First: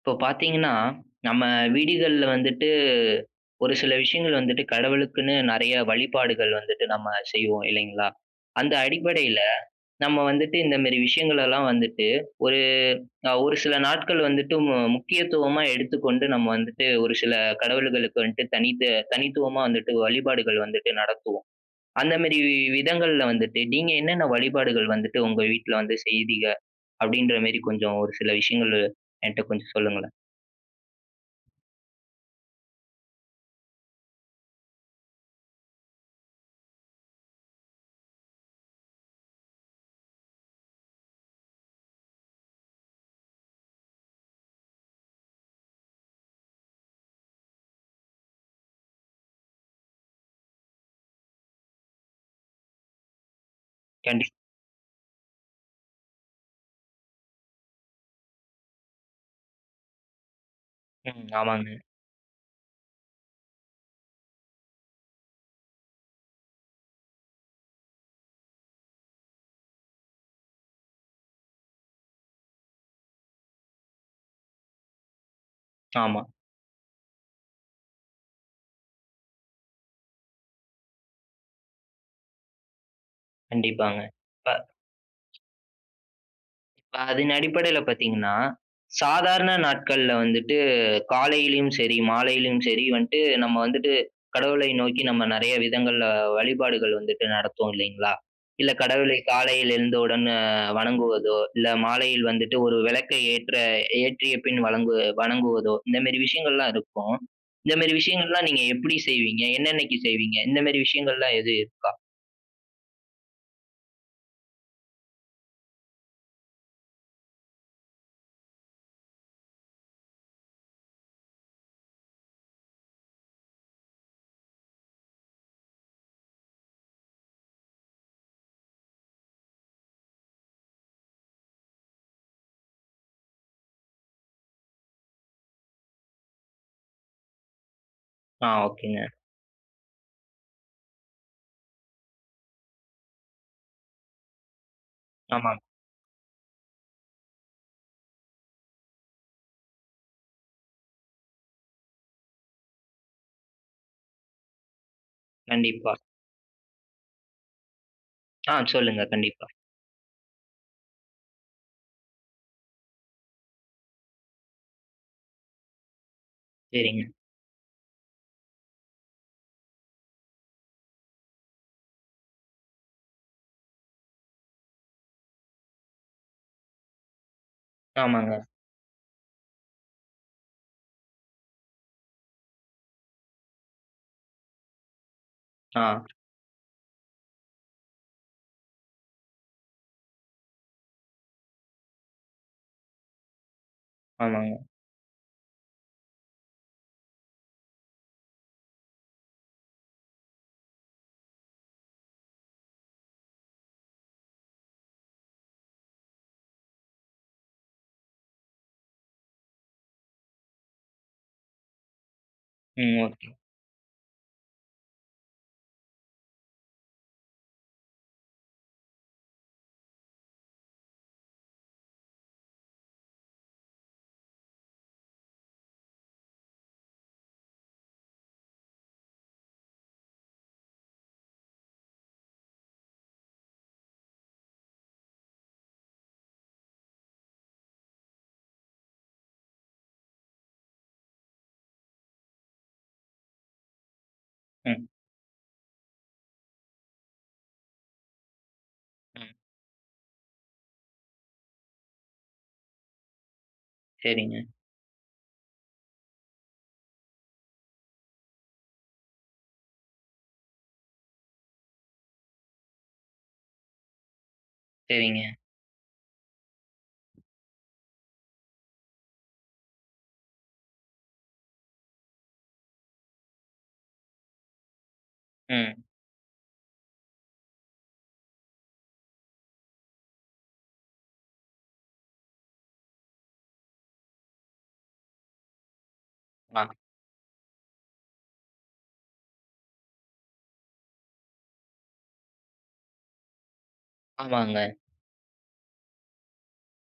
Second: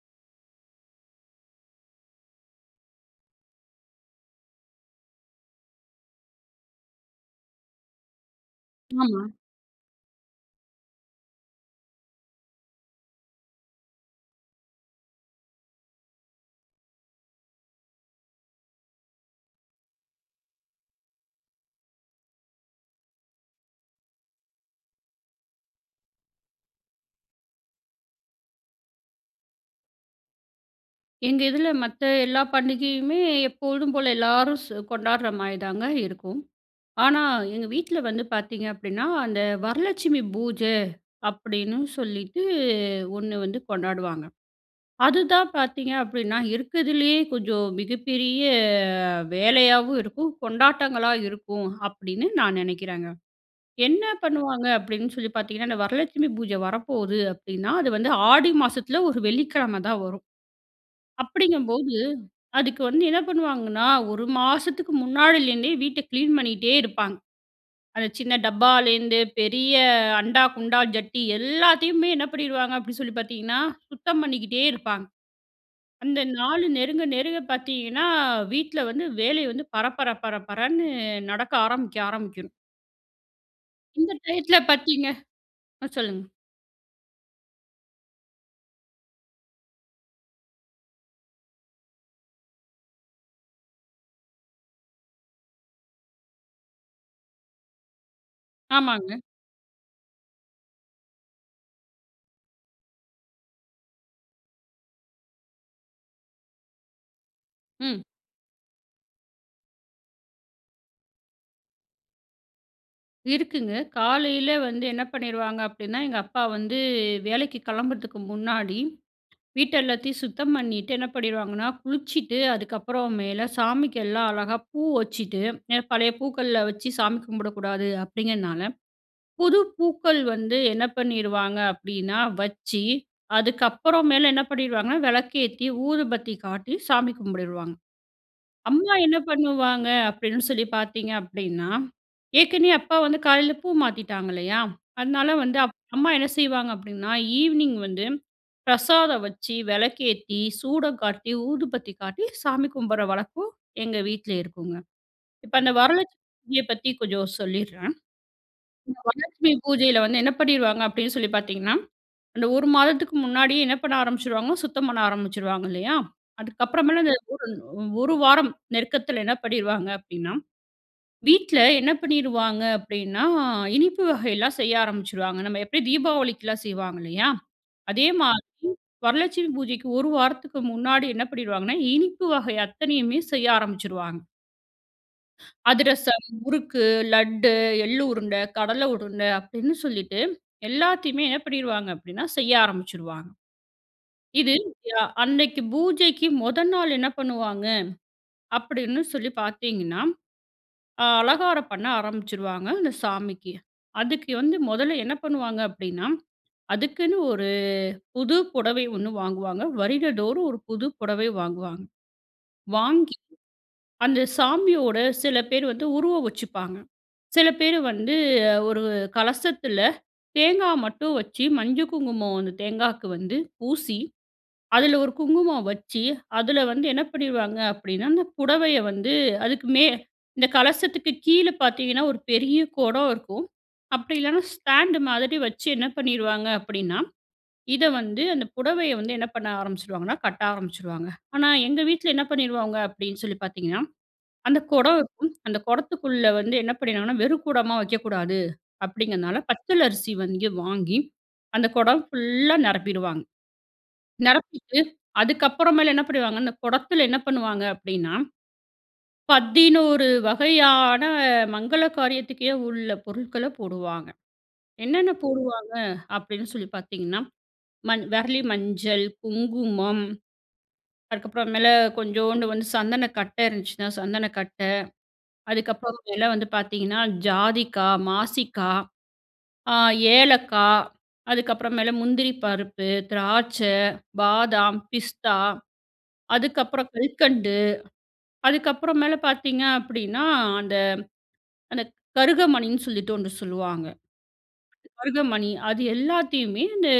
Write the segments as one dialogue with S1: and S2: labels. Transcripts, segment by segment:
S1: இப்போ பார்த்தீங்கன்னா, நம்ம வீடுகள்ல வந்துட்டு, ஒரு சில விஷயங்கள் வந்துட்டு கடவுளுக்குன்னு நெறைய வழிபாடுகள் வந்துட்டு நம்ம செய்வோம், இல்லைங்களா? அந்த
S2: ஆமா.
S1: அடிப்படைல, நம்ம வந்துட்டு இந்தமாரி விஷயங்கள் எல்லாம் வந்துட்டு ஒரு அ, ஒரு சில நாட்கள் வந்துட்டு மு முக்கியத்துவமா எடுத்துக்கொண்டு நம்ம வந்துட்டு, ஒரு சில கடவுள்களுக்கு வந்துட்டு தனித்து தனித்துவமா வந்துட்டு வழிபாடுகள் வந்துட்டு நடத்துவோம். அந்தமாரி வி-வி விதங்கள்ல வந்துட்டு, நீங்க என்னென்ன வழிபாடுகள் வந்துட்டு உங்க வீட்ல வந்து செய்வீங்க? அப்பிடின்றமாரி, கொஞ்சம் ஒரு சில விஷயங்கள், என்ட்ட கொஞ்சம் சொல்லுங்களேன்?
S2: எங்க இதில, மத்த எல்லா பண்டிகையுமே எப்பொழுதும் போல எல்லாரும் சொ கொண்டாட்ற மாரிதாங்க இருக்கும். ஆனா, எங்க வீட்ல வந்து பார்த்தீங்க அப்பிடின்னா, அந்த "வரலட்சுமி பூஜ" அப்பிடின்னு சொல்லிட்டு ஒண்ணு வந்து கொண்டாடுவாங்க. அதுதான் பார்த்தீங்க அப்பிடின்னா, இருக்கிறதிலேயே கொஞ்சம் மிகப்பெரிய வேலையாவும் இருக்கும். கொண்டாட்டங்களா இருக்கும், அப்பிடின்னு நான் நெனைக்கிறங்க. என்ன
S1: கண்டி
S2: பண்ணுவாங்க அப்பிடின்னு சொல்லி பார்த்தீங்கன்னா, அந்த வரலட்சுமி பூஜ வரப்போது அப்பிடின்னா, அது வந்து ஆடி மாசத்துல ஒரு வெள்ளிக்கிழம தான் வரும்.
S1: ம். ஆமாங்க.
S2: அப்பிடிங்கம்போது, அதுக்கு வந்து என்ன பண்ணுவாங்கன்னா, ஒரு மாசத்துக்கு முன்னாடிலேருந்தே வீட்ட கிளீன் பண்ணிட்டே இருப்பாங்க. அந்த சின்ன டப்பாலேருந்து பெரிய அண்டா, குண்டா ஜட்டி எல்லாத்தையுமே என்ன பண்ணிருவாங்க அப்பிடி சொல்லி பார்த்தீங்கன்னா, சுத்தம் பண்ணிக்கிட்டே இருப்பாங்க.
S1: ஆமா.
S2: அந்த நாலு நெருங்க, நெருங்க பார்த்தீங்கன்னா, வீட்ல வந்து வேலைய வந்து பரபர பரபரன்னு நடக்க ஆரம்பிக்கும் ஆரம்பிக்கணும்.
S1: கண்டிப்பாங்க.
S2: இந்த
S1: இப்ப.
S2: டையத்ல பார்த்தீங்க அ சொல்லுங்க.
S1: இப்ப அதன் அடிப்படைல பாத்தீங்கன்னா, சாதாரண நாட்கள்ல வந்துட்டு காலையிலயும் சரி, மாலையிலயும் சரி, வந்துட்டு நம்ம வந்துட்டு கடவுளை நோக்கி நம்ம நெறைய விதங்கள்ல வழிபாடுகள் வந்துட்டு நடத்துவோம் இல்லைங்களா? இல்ல கடவுளை
S2: ஆமாங்க.
S1: காலையில எழுந்தவுடன் அ வணங்குவதோ, இல்ல மாலையில் வந்துட்டு ஒரு வெளக்க ஏற்ற ஏற்றிய பின் வணங்கு- வணங்குவதோ. இந்த மேரி விஷயங்கள்லாம் இருக்கும். இந்த மேரி
S2: ம்.
S1: விஷயங்கள்லாம் நீங்க எப்படி செய்வீங்க? என்னென்னக்கி செய்வீங்க? இந்த மேரி விஷயங்கள்லாம் எது இருக்கா?
S2: இருக்குங்க. காலைல வந்து என்ன பண்ணிருவாங்க அப்டின்னா, எங்க அப்பா வந்து வேலைக்கு கிளம்புறதுக்கு முன்னாடி, வீட்டெல்லாத்தையும் சுத்தம் பண்ணிட்டு என்ன பண்ணிருவாங்கனா, குளிச்சிட்டு அதுக்கப்புறமேல சாமிக்கெல்லாம் அழகா பூ வச்சிட்டு, எ பழைய பூக்கள்ல வச்சு சாமி கும்பிடக்கூடாது அப்டிங்கனால, புது பூக்கள் வந்து என்ன பண்ணிருவாங்க அப்டினா வச்சு அதுக்கப்புறமேல என்ன பண்ணிருவாங்கனா, வெளக்கேத்தி, ஊதுபத்தி காட்டி, சாமி கும்ப்டிருவாங்க.
S1: ஆ.
S2: அம்மா
S1: ஓகேங்க.
S2: என்ன பண்ணுவாங்க அப்டின்னு சொல்லிப் பாத்தீங்க அப்டின்னா, ஏற்கனவே அப்பா வந்து காலைல பூ மாத்திட்டாங்க இல்லையா? அதுனால வந்து,
S1: ஆமாங்க.
S2: அப் அம்மா என்ன செய்வாங்க அப்டின்னா, ஈவ்னிங் வந்து பிரசாதம் வச்சி, வெளக்கேத்தி, சூடம் காட்டி, ஊதுபத்தி காட்டி சாமி கும்பிடுற வழக்கம் எங்க வீட்ல இருக்குங்க. இப்ப அந்த
S1: கண்டிப்பா.
S2: வரலட்சுமி பூஜைய பத்தி கொஞ்சம் சொல்லீர்றேன்.
S1: ஆ.
S2: இந்த
S1: சொல்லுங்க கண்டிப்பா.
S2: வரலட்சுமி பூஜையில வந்து என்ன பண்ணிருவாங்க அப்படின்னு சொல்லிப் பாத்தீங்கன்னா, அந்த 1 மாதத்துக்கு முன்னாடியே என்ன பண்ண ஆரம்பிச்சிருவாங்க சுத்தம் பண்ண ஆரம்பிச்சிருவாங்க இல்லையா? அதுக்கப்புறமேல
S1: சரிங்க.
S2: அந்த ஒரு ன் 1 வாரம் நெருக்கத்துல என்ன பண்ணிருவாங்க அப்டின்னா வீட்ல என்ன பண்ணிருவாங்க அப்படின்னா, இனிப்பு வகைலாம் செய்ய ஆரம்பிச்சிருவாங்க. நம்ம எப்டி தீபாவளிக்குலாம் செய்வாங்க இல்லையா? அதே
S1: ஆமாங்க.
S2: மாதிரி வரலட்சுமி பூஜைக்கு 1 வாரத்துக்கு முன்னாடி என்ன பண்ணிருவாங்கன்னா இனிப்பு வகை அத்தனையுமே செய்ய ஆரம்மிச்சிருவாங்க.
S1: ஆ.
S2: அதிரசம், முறுக்கு, லட்டு, எள்ளு உருண்ட, கடல உருண்ட அப்பிடின்னு சொல்லிட்டு, எல்லாத்தையுமே என்ன பண்ணிருவாங்க அப்பிடின்னா, செய்ய ஆரம்பிச்சிருவாங்க. இது
S1: ஆமாங்க.
S2: அ அன்னக்கி பூஜைக்கு மொத நாள் என்ன பண்ணுவாங்க அப்பிடின்னு சொல்லி பாத்தீங்கன்னா, அ அலங்காரம் பண்ண ஆரம்பிச்சுருவாங்க, அந்த சாமிக்கு. அதுக்கு வந்து 1ல என்ன பண்ணுவாங்க அப்பிடின்னா, அதுக்குன்னு ஒரு புது புடவை 1 வாங்குவாங்க. வருடந்தோறும் ஒரு புது புடவை வாங்குவாங்க.
S1: ம்.
S2: வாங்கி,
S1: ஓகே.
S2: அந்த சாமியோட, சில பேர் வந்து உருவம் வச்சுப்பாங்க. சில பேர் வந்து, ஒரு கலசத்தில தேங்கா மட்டும் வச்சு மஞ்சள் குங்குமம் அந்த தேங்காக்கு வந்து பூசி, அதில ஒரு குங்குமம் வச்சு, அதில வந்து என்ன பண்ணிருவாங்க அப்பிடின்னா, அந்த புடவைய வந்து அதுக்குமே இந்த கலசத்துக்கு கீழ பாத்தீங்கன்னா, ஒரு பெரிய குடம் இருக்கும். அப்பிடி இல்லன்னா, ஸ்டாண்டு மாதிரி வச்சு, என்ன பண்ணிருவாங்க அப்பிடின்னா, இத வந்து அந்த புடவைய வந்து என்ன பண்ண ஆரம்பிச்சுருவாங்கன்னா, கட்ட ஆரம்பிச்சுருவாங்க. ஆனா, எங்க வீட்ல என்ன பண்ணிருவாங்க அப்பிடின்னு சொல்லி பார்த்தீங்கன்னா, அந்த
S1: ம்.
S2: குடம் இருக்கும். அந்த குடத்துக்குள்ள வந்து என்ன பண்ணிருவாங்கன்னா, வெறும் குடமா வைக்கக்கூடாது
S1: ம்.
S2: அப்பிடிங்கிறதுனால, பச்சலரிசி வந்து வாங்கி, அந்த குடம் ஃபுல்லா நிரப்பிடுவாங்க.
S1: சரிங்க.
S2: நிரப்பிட்டு, அதுக்கப்புறமேலு என்ன பண்ணிடுவாங்க? இந்த குடத்தில என்ன பண்ணுவாங்க அப்பிடின்னா, 11 வகையான மங்கள காரியத்துக்கே உள்ள பொருட்கள போடுவாங்க. என்னென்ன
S1: சரிங்க.
S2: போடுவாங்க அப்பிடின்னு சொல்லி பார்த்தீங்கன்னா, மண் விரலி மஞ்சள், குங்குமம். அதுக்கப்புற மேல கொஞ்சோண்டு வந்து சந்தனக்கட்ட இருந்துச்சுன்னா சந்தனக்கட்ட.
S1: ம்.
S2: அதுக்கப்புறம் மேல வந்து பார்த்தீங்கன்னா, ஜாதிக்கா, மாசிக்கா, ஆ ஏலக்கா. அதுக்கப்புறம் மேல முந்திரி பருப்பு, திராட்சை, பாதாம், பிஸ்தா
S1: ஆமா.
S2: அதுக்கப்புறம் கல்கண்டு. அதுக்கப்புறம் மேல பார்த்தீங்க அப்பிடின்னா, அந்த, அந்த கருகமணின்னு சொல்லிட்டு 1 சொல்லுவாங்க.
S1: ஆமாங்க.
S2: கருகமணி அது எல்லாத்தையுமே இந்த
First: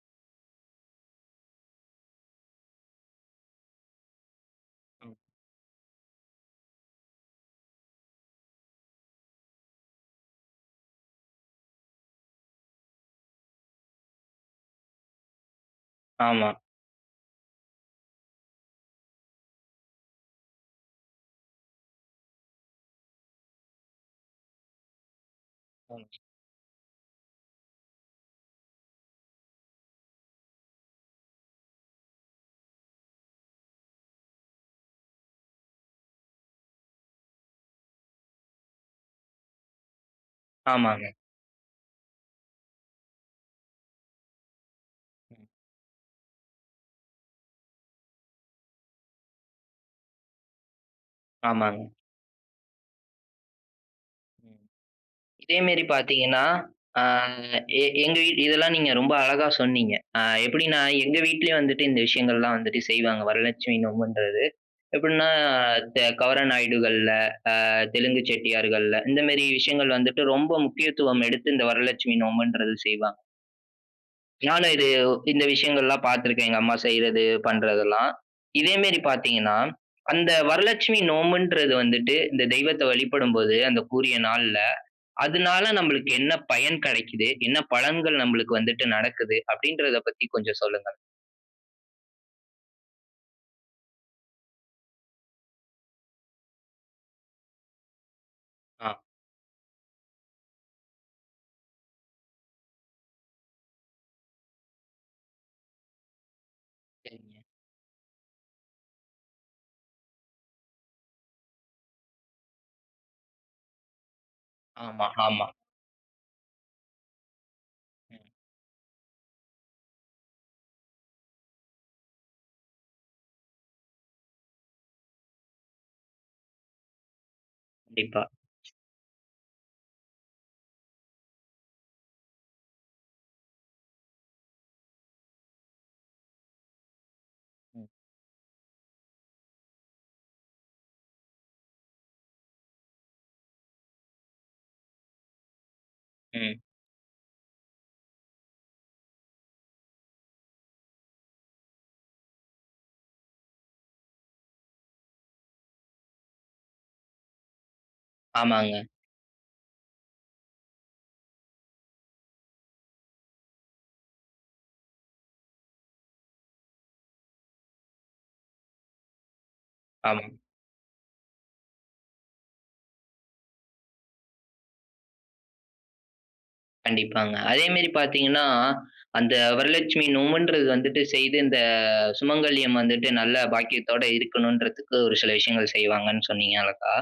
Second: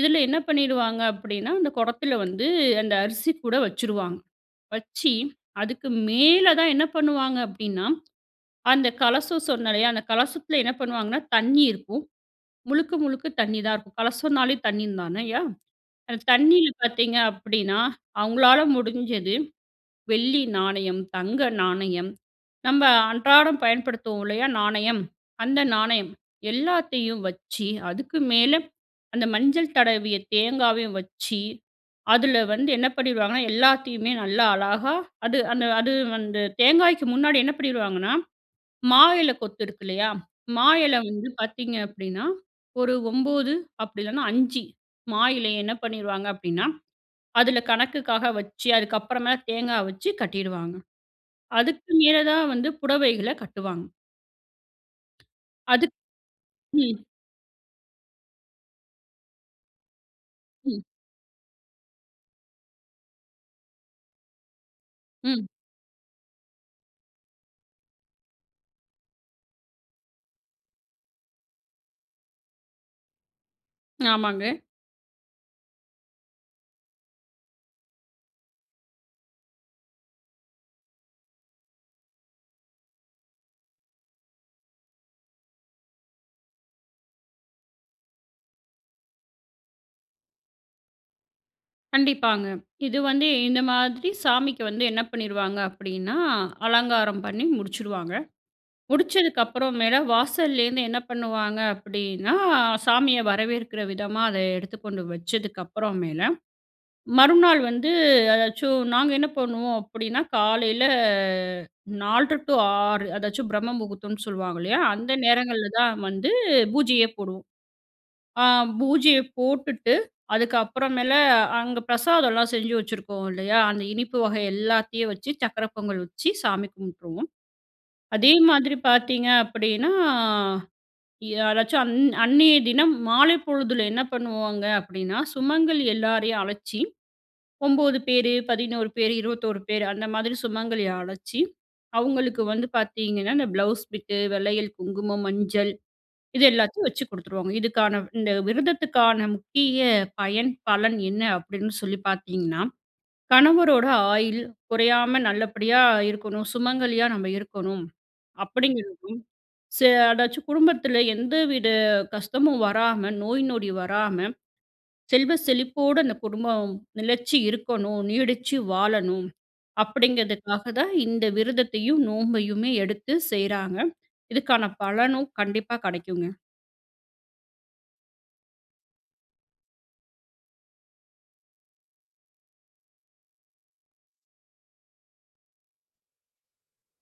S2: இதில என்ன பண்ணீடுவாங்க அப்பிடின்னா, அந்த குடத்தில வந்து அந்த அரிசிகூட வச்சுடுவாங்க. வச்சி
S1: ம்.
S2: அதுக்கு மேல தான் என்ன பண்ணுவாங்க அப்பிடின்னா, அந்த கலசம் சொன்னேன் இல்லயா? அந்த கலசத்தில என்ன பண்ணுவாங்கன்னா, தண்ணீ இருக்கும். முழுக்க, முழுக்க தண்ணீ தான் இருக்கும். கலசம்னாலே தண்ணீ தானய்யா! அந்த
S1: ஆமா.
S2: தண்ணியில பார்த்தீங்க அப்பிடின்னா, அவங்களால முடிஞ்சது வெள்ளி நாணயம், தங்க நாணயம். நம்ம அன்றாடம் பயன்படுத்துவோம் இல்லயா? நாணயம். அந்த நாணயம்
S1: ம்.
S2: எல்லாத்தையும் வச்சு, அதுக்கு மேல அந்த மஞ்சள் தடவிய தேங்காவையும் வச்சி, அதில வந்து என்ன பண்ணிருவாங்கன்னா, எல்லாத்தையுமே நல்லா அழகா அது அந்த அது வந்து தேங்காய்க்கு முன்னாடி என்ன பண்ணிருவாங்கன்னா, மா இல கொத்து இருக்கு, இல்லயா? மா இல
S1: ஆமாங்க.
S2: வந்து பார்த்தீங்க அப்பிடின்னா, ஒரு 9 அப்படி இல்லன்னா, 5 மா
S1: ம்.
S2: இலைய என்ன பண்ணிருவாங்க அப்பிடின்னா, அதில கணக்குக்காக வச்சு, அதுக்கு அப்புறமா தேங்கா வச்சு கட்டிடுவாங்க.
S1: ஆமாங்க.
S2: அதுக்கு மேல தான் வந்து புடவைகள கட்டுவாங்க.
S1: இதே மேரி
S2: அதுக்
S1: பாத்தீங்கன்னா, ஆ
S2: ம்.
S1: எ எங்க வீட் இதெல்லாம் நீங்க ரொம்ப அழகா சொன்னீங்க. ஆ எப்டீன்னா,
S2: ம்.
S1: எங்க வீட்டிலயும் வந்துட்டு இந்த விஷயங்கள்லாம் வந்துட்டு செய்வாங்க. வரலட்சுமி நோம்புன்றது. எப்புட்ன்னா
S2: ம்.
S1: த கவர நாயுடுகள்ல, ஆ தெலுங்கு செட்டியார்கள்ல இந்த மேரி விஷயங்கள் வந்துட்டு ரொம்ப முக்கியத்துவம் எடுத்து இந்த வரலட்சுமி நோம்புன்றது செய்வாங்க.
S2: ஆமாங்க.
S1: நானும் இது, இந்த விஷயங்கள்லாம் பாத்துருக்கேன். எங்க அம்மா செய்றது, பண்றதுல்லாம். இதே மேரி பாத்தீங்கன்னா, அந்த வரலட்சுமி நோம்புன்றது வந்துட்டு, இந்த தெய்வத்த வழிபடும்போது அந்தக்குரிய நாள்ல, அதனால நம்மளுக்கு என்ன பயன் கடைக்கிது? என்ன பலன்கள் நம்மளுக்கு வந்துட்டு நடக்குது? அப்டீன்றத பத்தி கொஞ்சம் சொல்லுங்க.
S2: கண்டிப்பாங்க. இது வந்து இந்த மாதிரி சாமிக்கு வந்து என்ன பண்ணிருவாங்க அப்டீன்னா, அலங்காரம் பண்ணி முடிச்சிடுவாங்க.
S1: ஆ.
S2: முடிச்சதுக்கப்பறமேல, வாசலேருந்து என்ன பண்ணுவாங்க அப்டீன்னா சாமிய வரவேற்கிற விதமா அத எடுத்து கொண்டு வச்சதுக்கப்பறமேல,
S1: [unintelligible]
S2: மறுநாள் வந்து அதாச்சும் நாங்க என்ன பண்ணுவோம் அப்டீன்னா, காலையில 4.30 டூ 6 அதாச்சும் பிரம்ம முகூர்த்தம்னு சொல்லுவாங்க இல்லயா?
S1: ஆமா,
S2: அந்த
S1: ஆமா.
S2: நேரங்கள்ல தான் வந்து, பூஜையே போடுவோம்.
S1: ம்.
S2: அ பூஜைய போட்டுட்டு அதுக்கு அப்பறமேல அங்க பிரசாதம்லாம் செஞ்சு வச்சுருக்கோம் இல்லையா? அந்த இனிப்பு வகை எல்லாத்தையும் வச்சு சக்கரை பொங்கல் வச்சு சாமி கும்ப்ட்டுருவோம்.
S1: கண்டிப்பா.
S2: அதே மாதிரி பாத்தீங்க அப்டீன்னா யாராச்சும் அந் அந்நிய தினம் மாலை பொழுதுல என்ன பண்ணுவாங்க அப்டீன்னா, சுமங்கலி எல்லாரயும் அழச்சி
S1: ம்.
S2: 9 பேரு, 11 பேரு, 21 பேரு அந்த மாதிரி சுமங்கலி அழச்சு, அவுங்களுக்கு வந்து பாத்தீங்கன்னா, இந்த ப்ளவுஸ் பிட்டு வளயில், குங்குமம், மஞ்சள். இது
S1: ம்.
S2: எல்லாத்தயும் வச்சு குடுத்துருவாங்க. இதுக்கான இந்த விரதத்துக்கான முக்கிய பயன், பலன் என்ன அப்டீன்னு சொல்லி பாத்தீங்கன்னா, கணவரோட ஆயுள் குறையாம நல்லபடியா இருக்கணும், சுமங்கலியா நம்ம இருக்கணும்
S1: ஆமாங்க.
S2: அப்டீங்குறதும், ஸ அதாச்சும் குடும்பத்துல எந்தவித கஷ்டமும் வராம, நோய் நொடி வராம, செல்வ செழிப்போட அந்த குடும்பம் நெலைச்சி இருக்கணும், நீடிச்சி வாழணும்
S1: ஆமாங்க.
S2: அப்டீங்கிறதுக்காக தான் இந்த விரதத்தையும் நோம்பையுமே எடுத்து செய்றாங்க. இதுக்கான பலனும் கண்டிப்பா கடைக்குங்க.
S1: கண்டிப்பாங்க. அதே மேரி பார்த்தீங்கன்னா, அந்த வரலட்சுமி நோம்முன்றது வந்துட்டு செய்து, இந்த சுமங்கல்யம் வந்துட்டு, நல்ல பாக்கியத்தோட இருக்கணும்டுறதுக்கு, ஒரு சில விஷயங்கள செய்வாங்கண்ணு சொன்னீங்க அழகா.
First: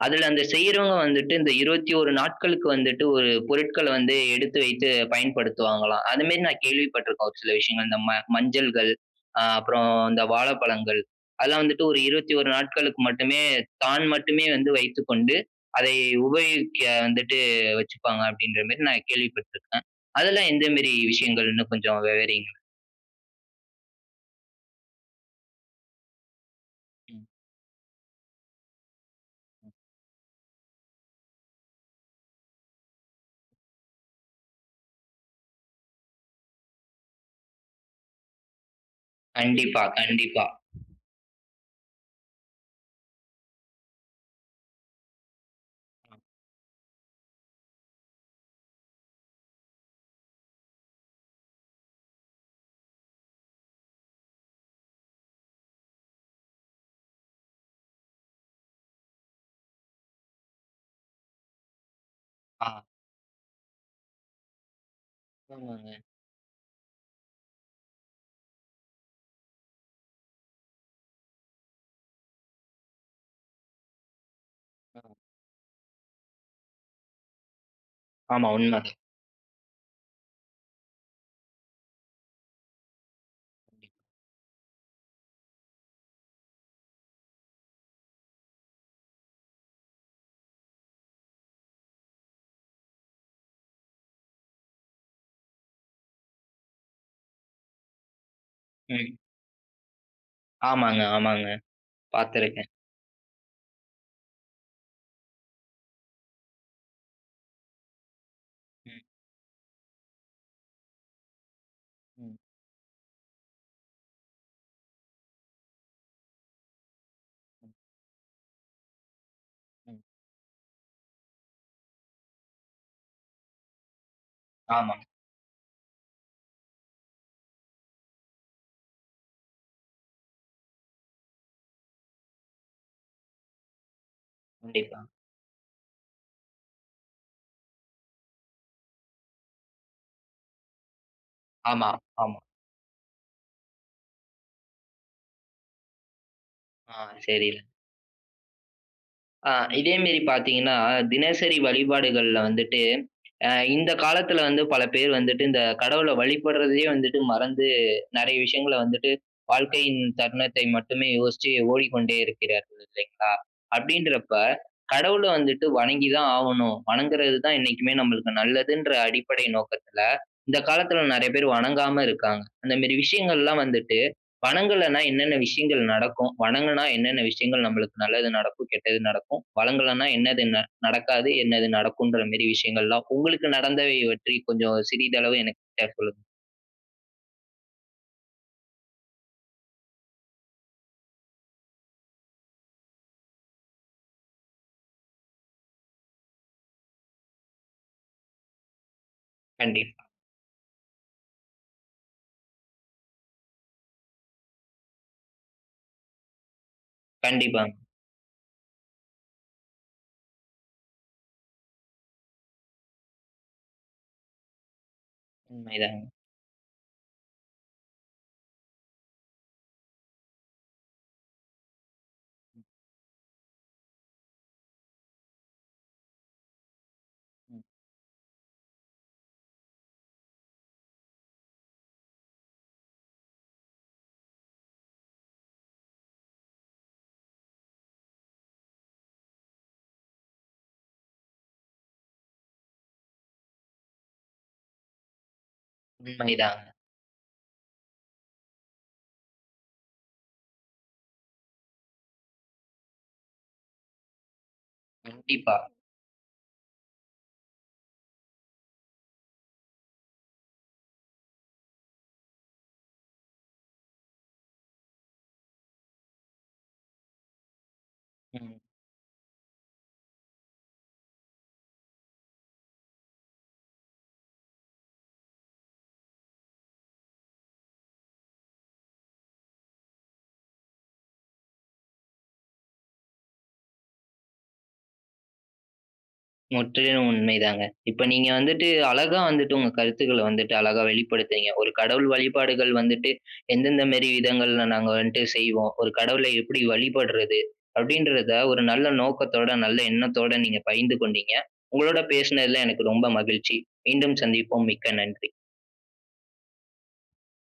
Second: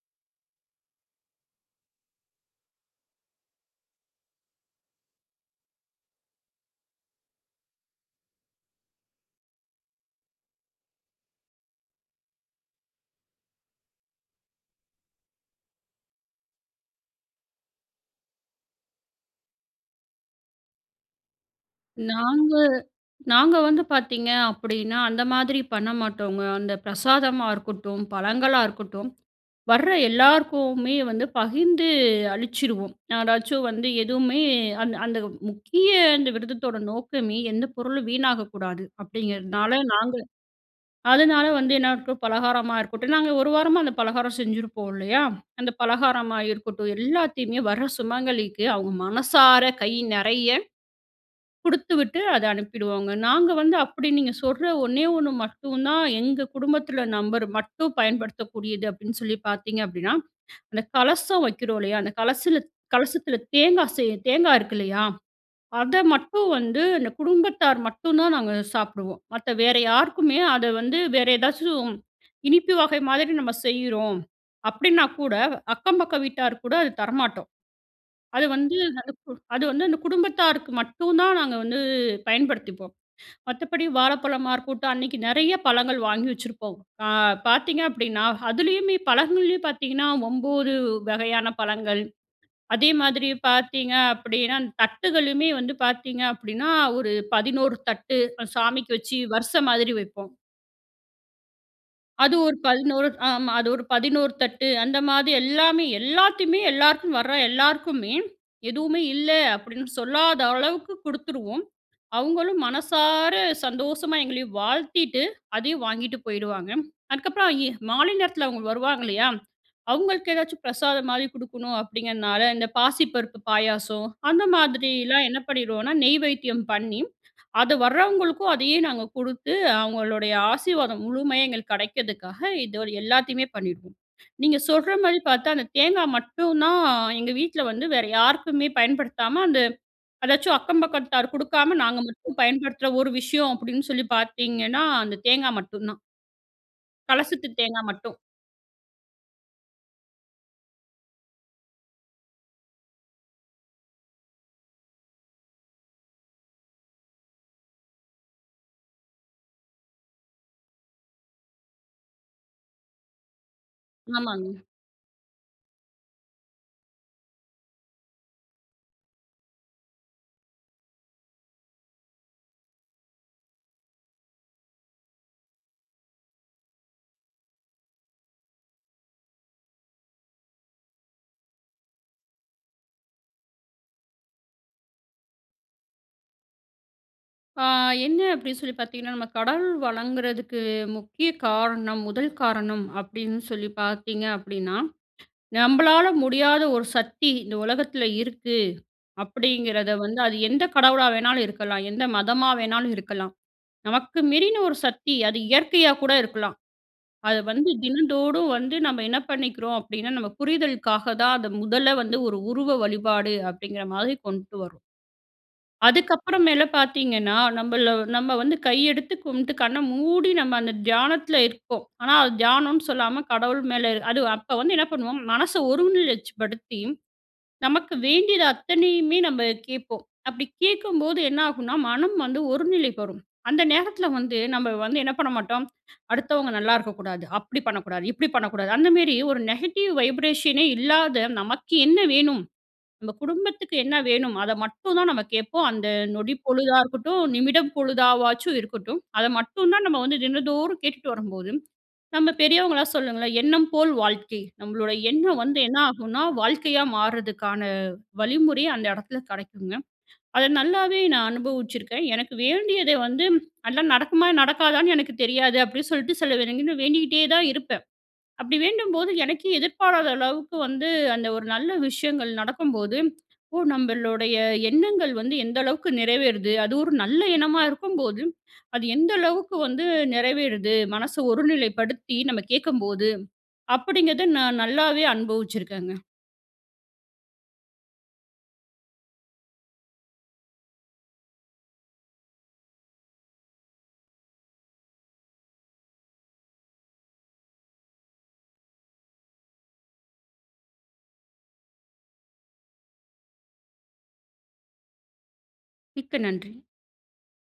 S1: அதில அந்த செய்யிறவங்க வந்துட்டு, இந்த 21 நாட்களுக்கு வந்துட்டு, ஒரு பொருட்கள வந்து எடுத்து வைத்து பயன்படுத்துவாங்களாம். அது மேரி நான் கேள்வி பட்டுருக்கோ, ஒரு சில விஷயங்கள். இந்த ம மஞ்சள்கள். அ அப்புறம் இந்த வாழப்பழங்கள். அதெல்லாம் வந்துட்டு 1 21 நாட்களுக்கு மட்டுமே தான் மட்டுமே வந்து வைத்துக்கொண்டு, அதை உபயோகிக்க வந்துட்டு வச்சுப்பாங்க, அப்டின்ற மேரி, நான் கேள்வி பட்டுருக்கேன். அதெல்லாம் எந்த மேரி விஷயங்கள்ன்னு கொஞ்சம் விவரிங்க.
S2: நாங்க நாங்க வந்து பார்த்தீங்க அப்பிடீன்னா, அந்த மாதிரி பண்ண மாட்டோங்க. அந்த பிரசாதமா இருக்கட்டும், பழங்களா இருக்கட்டும், வர்ற எல்லாருக்குமே வந்து பகிர்ந்து அளிச்சிருவோம். யாராச்சும் வந்து எதுவுமே அந்த அந்த முக்கிய இந்த விரதத்தோட நோக்கமே, எந்த பொருளும் வீணாகக்கூடாது அப்பிடீங்கிறதுனால,
S1: கண்டிப்பா,
S2: நாங்க
S1: கண்டிப்பா
S2: அதனால வந்து என்ன இருக்கும்? பலகாரமா இருக்கட்டும், நாங்க ஒரு வாரமா, அந்த பலகாரம் செஞ்சிருப்போம் இல்லையா? அந்த பலகாரமா இருக்கட்டும். எல்லாத்தையுமே வர சுமங்கலிக்கு, அவுங்க மனசார கை நெறைய குடுத்துவிட்டு, அத அனுப்பிடுவோங்க. நாங்க வந்து அப்டி நீங்க சொல்ற ஒண்ணே ஒண்ணு மட்டும் தான், எங்க குடும்பத்துல நபர் மட்டும் பயன்படுத்தக்கூடியது அப்டீன்னு சொல்லி பார்த்தீங்க அப்பிடீன்னா. அந்த கலசம் வைக்கிறோம், இல்லையா? அந்த கலசல
S1: ஆ.
S2: கலசத்துல தேங்கா செய்ய தேங்கா இருக்கு இல்லையா? அத
S1: ஆமாங்க.
S2: மட்டும் வந்து, அந்த குடும்பத்தார் மட்டும் தான் நாங்க சாப்புடுவோம். மத்த வேற யாருக்குமே, அத வந்து வேற ஏதாச்சும் இனிப்பு வகை மாதிரி நம்ம செய்றோம், அப்டீன்னா கூட அக்கம் பக்க வீட்டார்க்கு கூட அது தரமாட்டோம். அது
S1: ஆமா
S2: வந்து
S1: உண்மைதா.
S2: அ கு அது வந்து அந்த குடும்பத்தாருக்கு மட்டும் தான் நாங்க வந்து பயன்படுத்திப்போம். மத்தபடி வாழைப்பழமா இருக்கட்டும். அன்னைக்கு நெறைய பழங்கள் வாங்கி வச்சிருப்போம். அ பார்த்தீங்க அப்டீன்னா, அதுலேயுமே பழங்கள்லேயும் பார்த்தீங்கன்னா, 9 வகையான பழங்கள். அதே மாதிரி பார்த்தீங்க அப்பிடீனா, தட்டுகளுமே வந்து பார்த்தீங்க அப்டீனா, 1 11 தட்டு சாமிக்கு
S1: ம்.
S2: வச்சு, வரிச மாரி வைப்போம்.
S1: ஆமாங்க. ஆமாங்க.
S2: அது 1
S1: பார்த்துருக்கேன்.
S2: 11 ஆமா அது ஒரு 11 தட்டு அந்த மாரி எல்லாமே, எல்லாத்தையுமே, எல்லாருக்கும் வர எல்லாருக்குமே,
S1: ம்.
S2: எதுவுமே இல்ல அப்டீன்னு சொல்லாத அளவுக்கு குடுத்துருவோம். அவுங்களும் மனசார சந்தோஷமா எங்களையும் வாழ்த்திட்டு, அதையும் வாங்கிட்டு போயிடுவாங்க. அதுக்கப்புறம் எ மாலை நேரத்தில அவுங்க வருவாங்கல்லையா? அவங்களுக்கு ஏதாச்சும் பிரசாதம் மாரி குடுக்கணும் அப்டீங்கிறனால, இந்த பாசிப்பருப்பு பாயாசம். அந்த
S1: ஆமாங்க.
S2: மாதிரிலாம் என்ன பண்ணிடுவோனா, நெய்வேத்தியம் பண்ணி, அத வரவங்களுக்கும், அதையே நாங்க குடுத்து, அவுங்களுடைய ஆசீர்வாதம் முழுமையா எங்களுக்கு கிடைக்கிறதுக்காக இத எல்லாத்தையுமே பண்ணிடுவோம். நீங்க சொல்ற
S1: கண்டிப்பா.
S2: மாரி பார்த்தா, அந்த தேங்கா மட்டும் தான் எங்க வீட்ல வந்து வேற யாருக்குமே பயன்படுத்தாம அந்த அதாச்சும் அக்கம் பக்கத்தார்க்கு குடுக்காம,
S1: ஆமா,
S2: நாங்க மட்டும்
S1: ஆம்.
S2: பயன்படுத்துற ஒரு விஷயம் அப்டின்னு சொல்லி பார்த்தீங்கன்னா, அந்த தேங்கா மட்டுந்தான்.
S1: ஆ
S2: கலசத்து
S1: சரி.
S2: தேங்கா மட்டும்.
S1: ஆ, இதே மேரி பாத்தீங்கன்னா, தினசரி வழிபாடுகள்ல வந்துட்டு, ஆ இந்த காலத்துல வந்து பல பேர் வந்துட்டு, இந்த கடவுள வழிபடுறதையே வந்துட்டு, மறந்து நெறைய விஷயங்கள வந்துட்டு, வாழ்க்கையின் தருணத்தை மட்டுமே யோசிச்சு ஓடிக்கொண்டே இருக்கிறார்கள் இல்லைங்களா? அப்டின்றப்ப,
S2: ஆமாங்க.
S1: கடவுள வந்துட்டு வணங்கி தான் ஆவணும். வணங்குறது தான் என்னைக்குமே நம்மளுக்கு நல்லதுன்ற அடிப்படை நோக்கத்துல இந்த காலத்துல நெறைய பேர் வணங்காம இருக்காங்க. அந்தமேரி விஷயங்கள்லாம் வந்துட்டு, வணங்கலனா என்னென்ன விஷயங்கள் நடக்கும்? வணங்குனா என்னென்ன விஷயங்கள் நம்மளுக்கு நல்லது நடக்கும்? கெட்டது நடக்கும்? வணங்கலன்னா என்னது ந நடக்காது? என்னது நடக்கும்ன்ற மாரி விஷயங்கள் எல்லா, உங்களுக்கு நடந்தவை பற்றி கொஞ்சம் சிறிதளவு எனக்கிட்ட சொல்லுங்க.
S2: ஆ என்ன அப்டி சொல்லி பாத்திங்கனா, நம்ப கடவுள் வணங்குறதுக்கு முக்கிய காரணம், முதல் காரணம் அப்டின்னு சொல்லி பாத்தீங்க அப்டினா, நம்பளால முடியாத ஒரு சக்தி இந்த உலகத்தில இருக்கு. அப்டிங்கிறத
S1: கண்டிப்பா.
S2: வந்து. அது எந்த கடவுளா வேணாலு இருக்கலா, எந்த மதமா வேணாலு இருக்கலா. நமக்கு மீறின ஒரு சக்தி. அது இயற்கையா கூட இருக்கலாம். அது வந்து
S1: கண்டிப்பாங்
S2: தினந்தோடு வந்து நம்ம என்ன பண்ணிக்கிறோம்? அப்படின்னா நம்ம புரிதல்காக தான் அத முதல்ல வந்து ஒரு உருவ வழிபாடு அப்படிங்கிற மாதிரி கொண்டு வரோம்.
S1: உண்மைதாங்
S2: அதுக்கப்புற மேல பார்த்திங்கன்னா, நம்மள நம்ம வந்து கை எடுத்து கும்ட்டு கண்ண மூடி நம்ம அந்த தியானத்தில இருப்போம். ஆனா அது தியானம்னு சொல்லாம கடவுள் மேல அது அப்ப வந்து என்ன பண்ணுவோம். மனச ஒருநிலைச்சுபடுத்தி
S1: ம்.
S2: நமக்கு வேண்டியது அத்தனையுமே நம்ப கேட்போம். அப்படி கேட்கும்போது என்னாகும்னா மனம் வந்து ஒரு நிலைக்கு வரும். அந்த நேரத்தில வந்து நம்ம வந்து என்ன பண்ண மாட்டோம், அடுத்தவங்க நல்லாருக்கக்கூடாது, அப்டி பண்ணக்கூடாது, இப்டி பண்ணக்கூடாது அந்தமேரி ஒரு நெகட்டிவ் வைப்ரேஷனே இல்லாத, நமக்கு என்ன வேணும், நம்ம குடும்பத்துக்கு என்ன வேணும் அத மட்டும் தான் நம்ம கேட்போம். அந்த நொடி
S1: உண்மைதாங்க.
S2: பொழுதா இருக்கட்டும், நிமிடம் பொழுதாவாச்சு இருக்கட்டும். அத மட்டும் தான் நம்ம வந்து தினந்தோறும் கேட்டுட்டு வரும்போது, நம்ம பெரியவங்களா சொல்லுங்களே, எண்ணம் போல் வாழ்க்கை. நம்மளோட எண்ணம்
S1: கண்டிப்பா.
S2: வந்து என்ன ஆகும்னா, வாழ்க்கையா மாற்றதுக்கான வழிமுறை அந்த எடத்துல கெடைக்குங்க. அத நல்லாவே நா அனுபவிச்சிருக்கே. எனக்கு வேண்டியதை வந்து, ஆனா நடக்குமா நடக்காதான்னு எனக்கு தெரியாது. அப்டின்னு சொல்ட்டு சில தின வேண்டிகிட்டே தான் இருப்ப.
S1: ம்.
S2: அப்டிவேண்டும்போது, எனக்கே எதிர்பாராதளவுக்கு வந்து அந்த ஒரு நல்ல விஷயங்கள் நடக்கும்போது, ஓ! நம்மளுடைய எண்ணங்கள் வந்து எந்த அளவுக்கு நிறைவேறுது. அது ஒரு நல்ல எண்ணமா இருக்கும்போது, அது எந்த அளவுக்கு வந்து நெறைவேறுது, மனச ஒருநிலைப்படுத்தி நம்ம கேட்கும்போது, அப்படிங்கிறத நான் நல்லாவே அனுபவிச்சுருக்கேங்க.
S1: முற்றிலும் உண்மை தாங்க. இப்ப நீங்க வந்துட்டு, அழகா வந்துட்டு, உங்க கருத்துக்கள வந்துட்டு, அழகா வெளிப்படுத்துனீங்க. ஒரு கடவுள் வழிபாடுகள் வந்துட்டு எந்தெந்த மேரி விதங்கள்ல நாங்க வந்துட்டு செய்வோம். ஒரு கடவுளை எப்டி வழிபடுறது அப்டின்றத, ஒரு நல்ல நோக்கத்தோட, நல்ல எண்ணத்தோட நீங்க பகிர்ந்து கொண்டீங்க. உங்களோட பேசுனதுல எனக்கு ரொம்ப மகிழ்ச்சி மீண்டும் சந்திப்போம் மிக்க நன்றி.
S2: மிக்க நன்றி.